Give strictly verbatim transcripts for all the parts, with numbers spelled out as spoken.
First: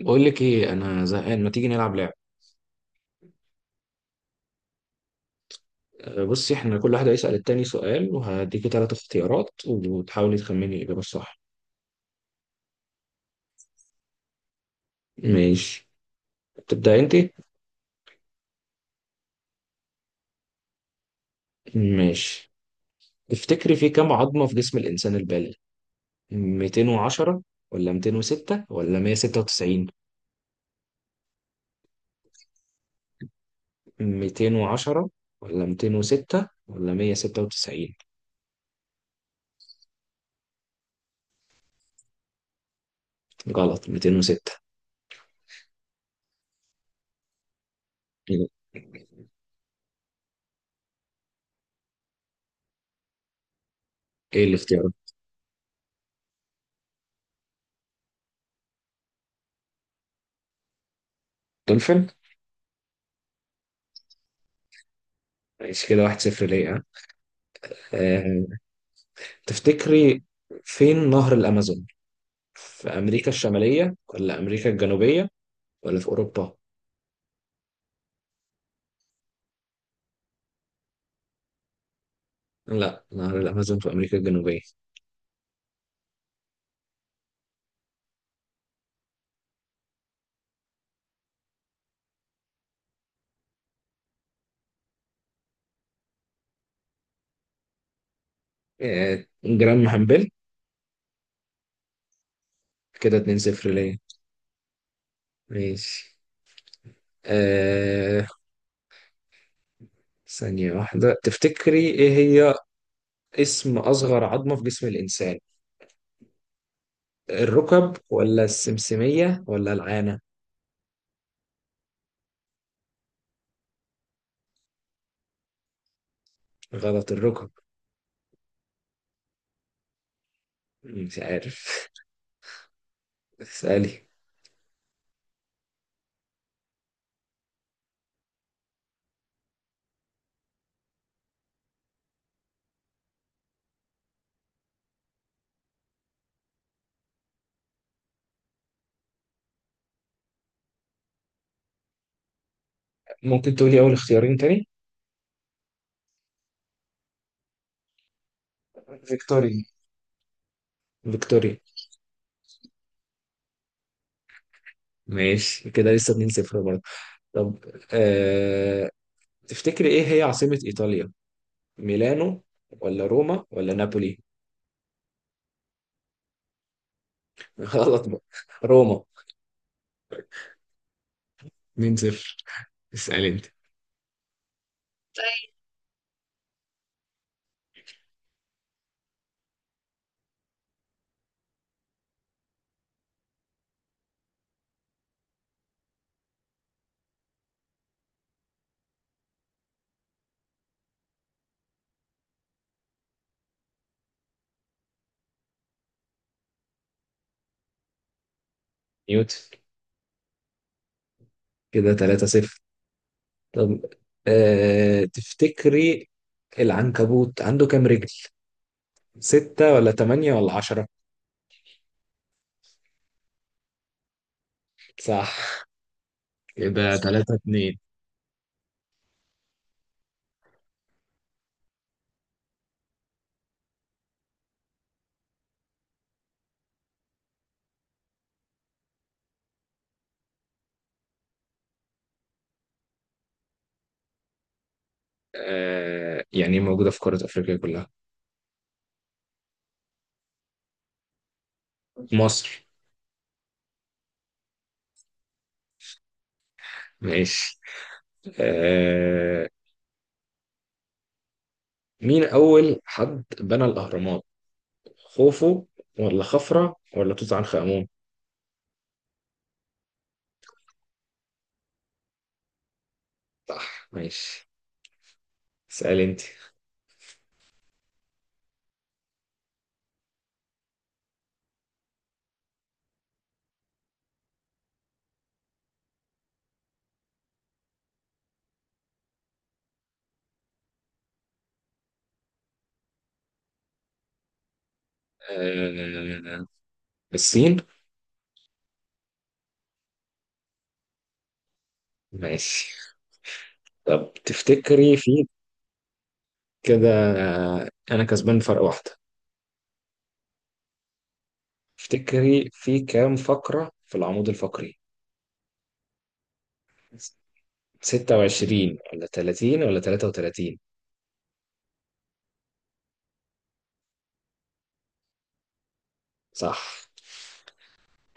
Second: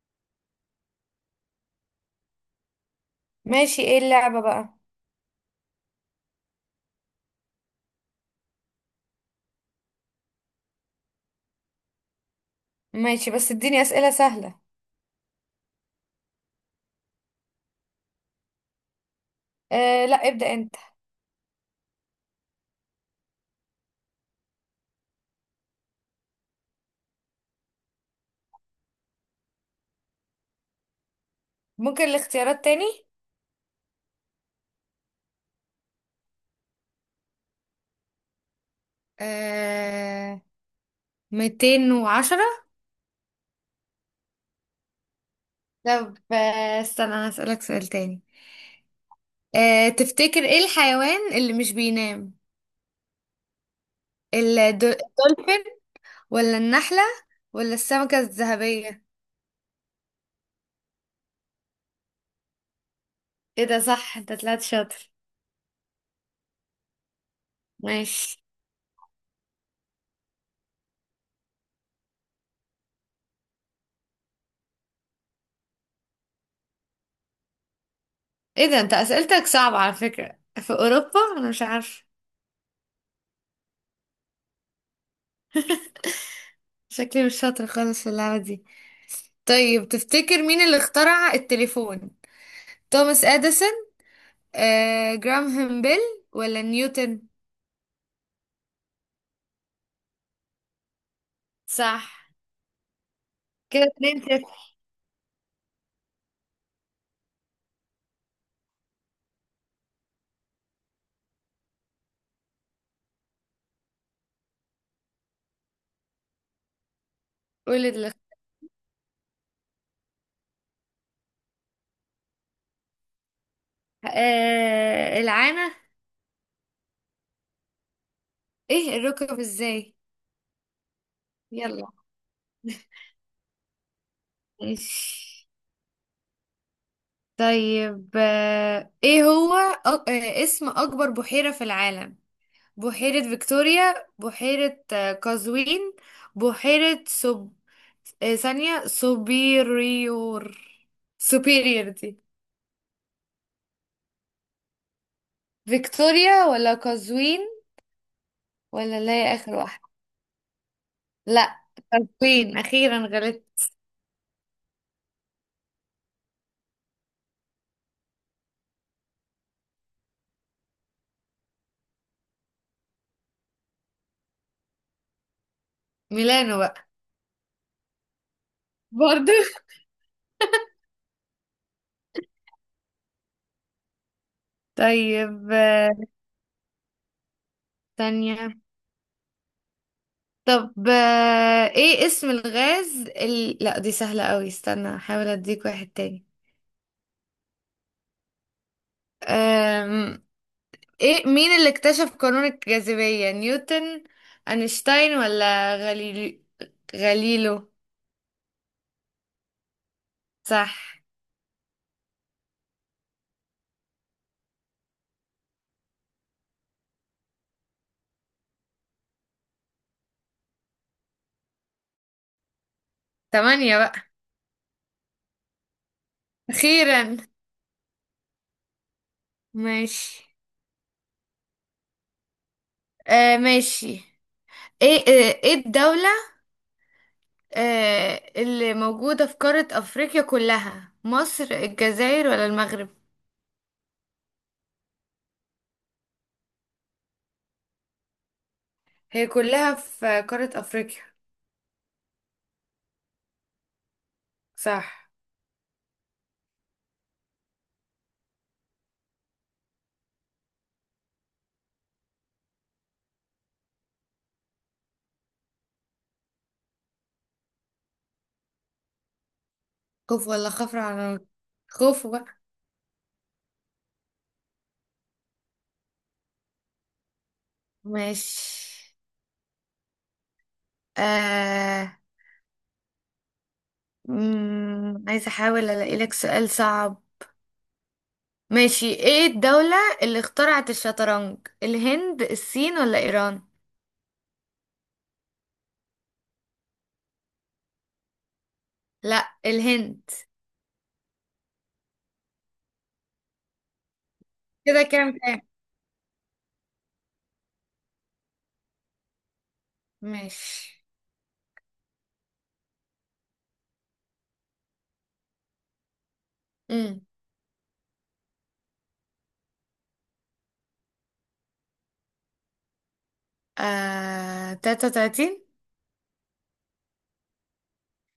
بقول لك ايه، انا زهقان، ما تيجي نلعب لعب؟ ماشي. ايه اللعبة بقى؟ أه، بصي، احنا كل واحد هيسأل التاني سؤال وهديكي ثلاث اختيارات وتحاولي تخمني الاجابه الصح. ماشي، بس اديني اسئلة سهلة. ماشي. تبدأ انت. آه لا، ابدأ انت. ماشي. تفتكري في كام عظمه في جسم الانسان البالغ؟ ميتين وعشرة ولا ميتين وستة ولا مية وستة وتسعين؟ ممكن الاختيارات تاني؟ ميتين وعشرة ولا ميتين وستة ولا مية وستة وتسعين؟ آه... مائتين وعشرة. غلط، مئتين وستة. طب آه... استنى، أنا هسألك سؤال تاني. آه... تفتكر ايه الحيوان اللي مش بينام؟ ايه الدو- الاختيار؟ الدولفين، ولا النحلة، ولا السمكة الذهبية؟ دولفين. ايه ده، صح! انت طلعت شاطر. ماشي، كده واحد صفر ليه، ها؟ ماشي. أه تفتكري فين نهر الامازون؟ في أمريكا الشمالية ولا أمريكا الجنوبية ولا في أوروبا؟ ايه ده، انت اسئلتك صعبة، على فكرة في اوروبا انا مش عارفة. لا، نهر الأمازون في أمريكا الجنوبية. شكلي مش شاطر خالص في اللعبة دي. طيب، تفتكر مين اللي اخترع التليفون؟ توماس اديسون، آه، جراهام بيل، ولا نيوتن؟ آه، جرام محمبل. صح. كده اتنين صفر كده ليا. اتنين صفر. ماشي. آه ثانية واحدة، تفتكري إيه هي اسم أصغر عظمة في جسم الإنسان؟ قول الركب اللي اخت- ولا السمسمية ولا العانة؟ آه، العانة. غلط، الركب. ايه الركب ازاي؟ مش يلا. عارف. اسألي. ماشي. طيب، آه، ايه هو أ- آه، اسم اكبر بحيرة في العالم؟ بحيرة فيكتوريا، بحيرة آه، قزوين، بحيرة سب آه، ثانية سوبيريور. سوبيريور دي؟ ممكن تقولي أول اختيارين تاني؟ فيكتوريا ولا قزوين ولا اللي هي آخر فيكتوريا، واحدة؟ فيكتوريا. لا، قزوين. أخيرا غلطت. ماشي، كده لسه اتنين صفر برضه. طب، آه تفتكري ايه هي عاصمة ايطاليا؟ ميلانو ولا روما ولا نابولي؟ ميلانو بقى. غلط بقى، روما. برضو مين صفر. اسأل انت. طيب، آه، ثانية طب آه، ايه اسم الغاز ال... لا، دي سهلة قوي، استنى احاول اديك واحد تاني. أم... ايه، مين اللي اكتشف قانون الجاذبية؟ نيوتن، اينشتاين، ولا غاليليو؟ غاليلو. نيوتن. صح. كده تلاتة صفر. طب، آه تفتكري العنكبوت عنده كام رجل؟ ستة ولا تمانية ولا عشرة؟ تمانية بقى. صح، كده اخيرا. تلاتة اتنين. ماشي. آه ماشي. ايه آه، ايه الدولة آه، اللي موجودة في قارة افريقيا كلها، مصر، الجزائر، ولا المغرب؟ آه يعني موجودة في قارة افريقيا كلها؟ هي كلها في قارة افريقيا؟ مصر. صح. ماشي. آه مين اول حد بنى الاهرامات؟ خوفو ولا خفرة ولا توت عنخ آمون؟ خوف ولا خفر على النار؟ خوف بقى. صح، ماشي. اسأل انت. ماشي. آه... مم... عايزة احاول الاقي لك سؤال صعب. ماشي، ايه الدولة اللي اخترعت الشطرنج؟ الهند، الصين، ولا ايران؟ آه، الصين. لا، الهند. ماشي. طب، كده تفتكري كام في كام؟ كده، آه، انا كسبان فرق واحدة. ماشي. تفتكري في كام فقرة في العمود الفقري؟ امم ستة وعشرين ولا تلاتين ولا تلاتة وتلاتين؟ آه... تلاتة وتلاتين. صح،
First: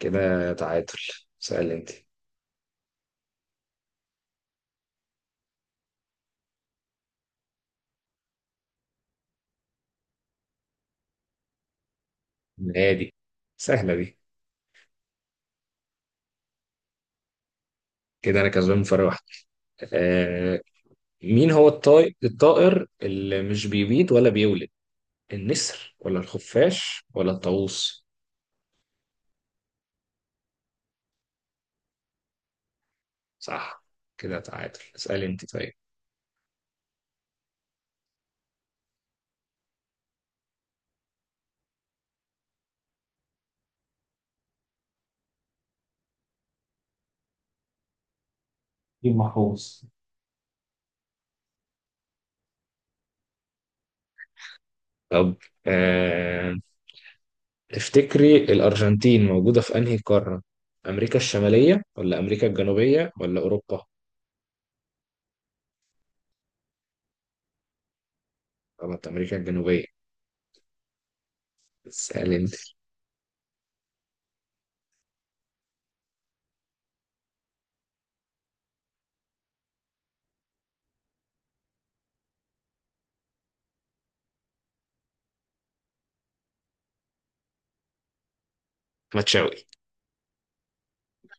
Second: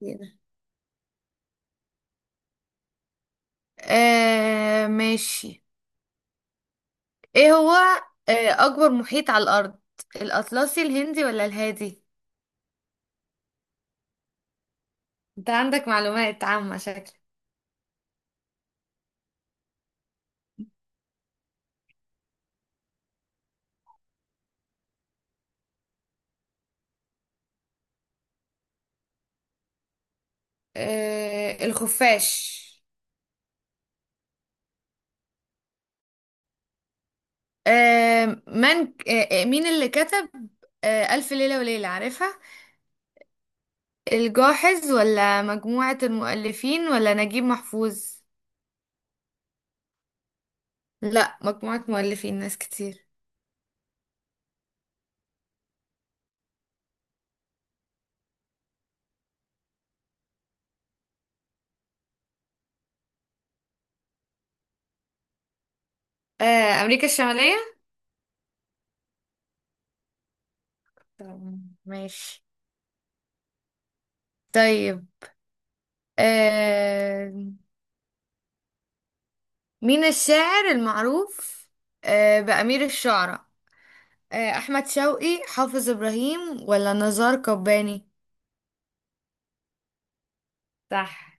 كده. تعادل. سأل انت. آه ماشي. ايه هو آه اكبر محيط على الارض؟ الاطلسي، الهندي، ولا الهادي؟ نادي. سهلة دي. انت عندك معلومات عامة شكلك. كده انا كسبان فرق واحدة. آه، مين هو الطائر الطائر اللي مش بيبيض ولا بيولد؟ النسر ولا الخفاش ولا الطاووس؟ آه الخفاش. صح، كده تعادل. اسألي انت، طيب. آه من ك- آه آه، مين اللي كتب آه ألف ليلة وليلة، عارفها؟ الجاحظ، ولا مجموعة المؤلفين، ولا نجيب محفوظ؟ نجيب محفوظ. لا، مجموعة مؤلفين، ناس كتير. طب، آه... افتكري الأرجنتين موجودة في أنهي قارة؟ أمريكا الشمالية ولا أمريكا الجنوبية ولا أوروبا؟ آه أمريكا الشمالية. طبعا أمريكا الجنوبية. طبعاً، اسألي ماشي. انت. طيب، آه مين الشاعر المعروف آه، بأمير الشعراء؟ آه، أحمد شوقي، حافظ إبراهيم، ولا نزار قباني؟ ما تشاوي. صح.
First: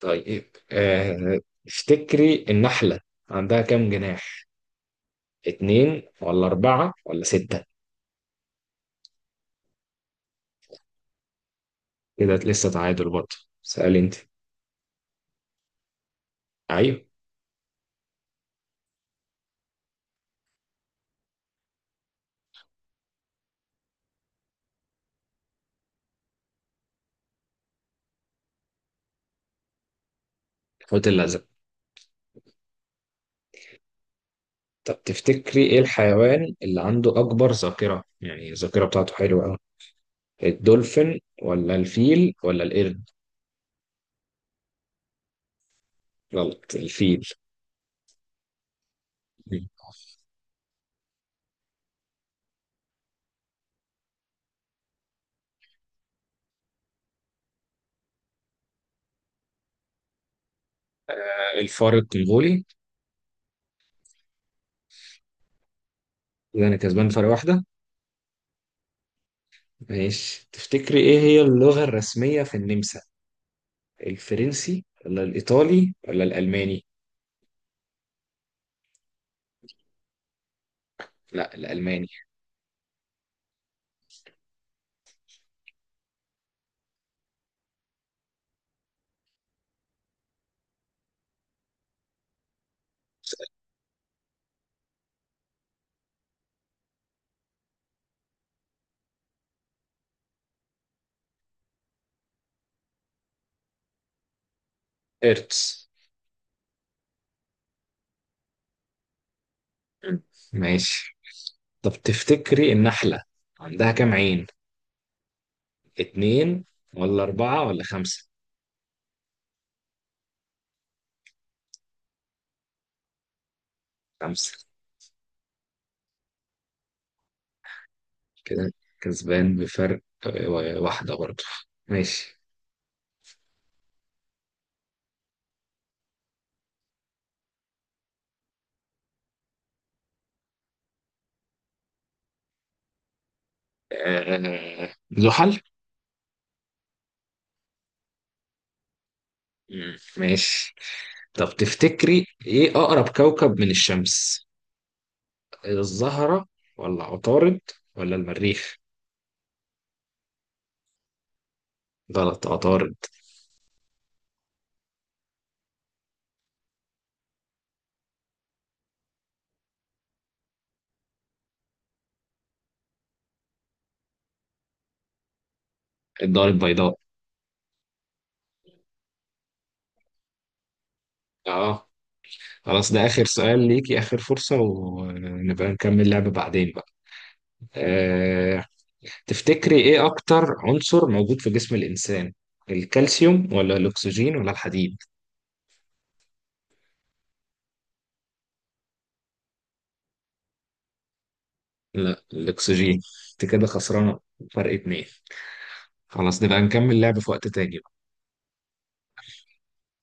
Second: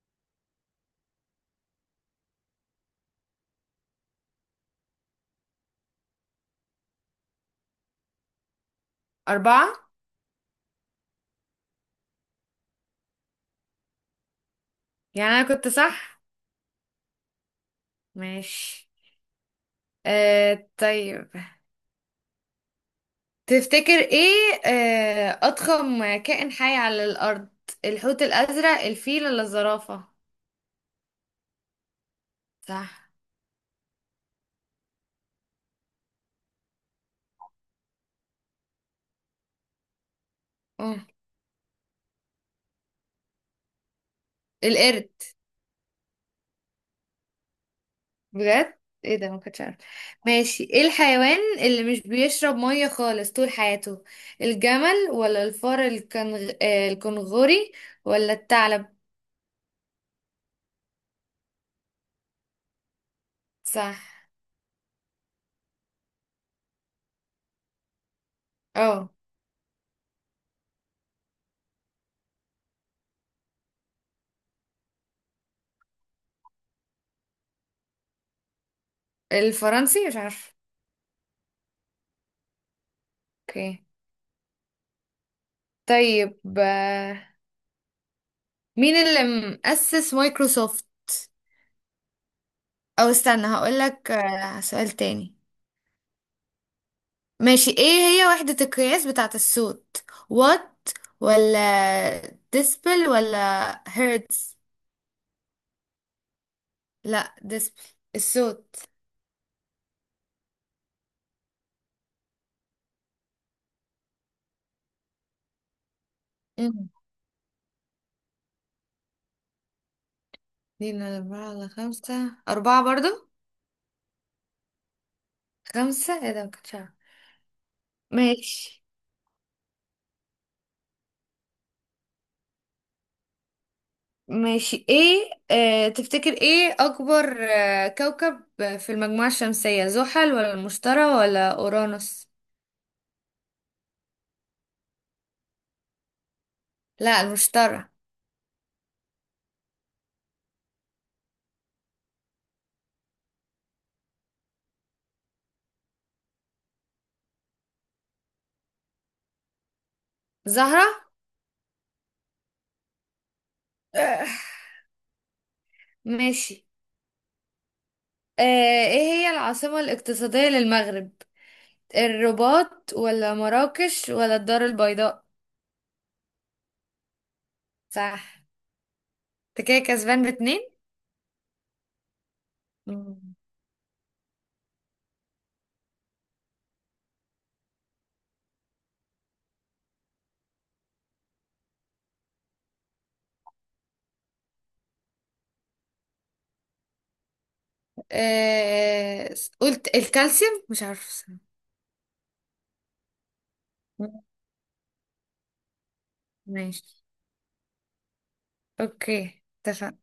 طيب، آه... افتكري النحلة عندها كام جناح؟ اتنين ولا أربعة ولا ستة؟ أربعة. كده لسه تعادل برضه. سأل انت. يعني أنا كنت صح. ايوه. ماشي. آه طيب، تفتكر إيه آه، أضخم كائن حي على الأرض؟ الحوت الأزرق، الفيل، ولا الزرافة؟ الحوت الازرق. صح. طب تفتكري ايه الحيوان اللي عنده اكبر ذاكرة، يعني الذاكرة بتاعته حلوة قوي؟ مم. الدولفين ولا الفيل ولا القرد؟ القرد. غلط، الفيل. بجد؟ ايه ده، ما كنتش عارفه. ماشي، ايه الحيوان اللي مش بيشرب ميه خالص طول حياته؟ الجمل، ولا الفار الكنغ... آه، الكنغوري، ولا الثعلب؟ آه، الفار الكونغولي. صح. كده انا كسبان فرق واحدة. اه ماشي، تفتكري ايه هي اللغة الرسمية في النمسا؟ الفرنسي ولا الايطالي ولا الالماني؟ الفرنسي، مش عارفه. لا، الالماني. اوكي. طيب، آه، مين اللي مؤسس مايكروسوفت؟ او استنى، هقولك آه، سؤال تاني. ماشي، ايه هي وحدة القياس بتاعة الصوت؟ وات، ولا ديسبل، ولا هيرتز؟ ارتس. لا، ديسبل الصوت. ماشي. طب تفتكري النحلة عندها كام عين؟ اتنين مم. ولا أربعة ولا خمسة؟ اتنين على أربعة على خمسة؟ أربعة برضو. خمسة. خمسة؟ ايه ده، مكنتش أعرف. كده ماشي. كسبان بفرق، آه، واحدة برضه. ماشي. ماشي، ايه آه تفتكر ايه أكبر آه كوكب في المجموعة الشمسية؟ زحل، ولا المشتري، ولا أورانوس؟ آه، زحل. لا، المشتري. مم، ماشي. طب تفتكري إيه أقرب كوكب من الشمس؟ الزهرة ولا عطارد ولا المريخ؟ زهرة. غلط، عطارد. آه ماشي. آه ايه هي العاصمة الاقتصادية للمغرب؟ الرباط، ولا مراكش، ولا الدار البيضاء؟ الدار البيضاء. صح. انت كده كسبان باتنين. اه. خلاص، ده آخر سؤال ليكي، آخر فرصة ونبقى نكمل لعبة بعدين بقى. آه، تفتكري ايه اكتر عنصر موجود في جسم الانسان؟ الكالسيوم ولا الاكسجين ولا الحديد؟ آه... قلت الكالسيوم، مش عارفة الصراحة. لا، الاكسجين. انت كده خسرانه فرق اتنين. خلاص، نبقى نكمل ماشي. لعب في وقت تاني. اوكي، اتفقنا.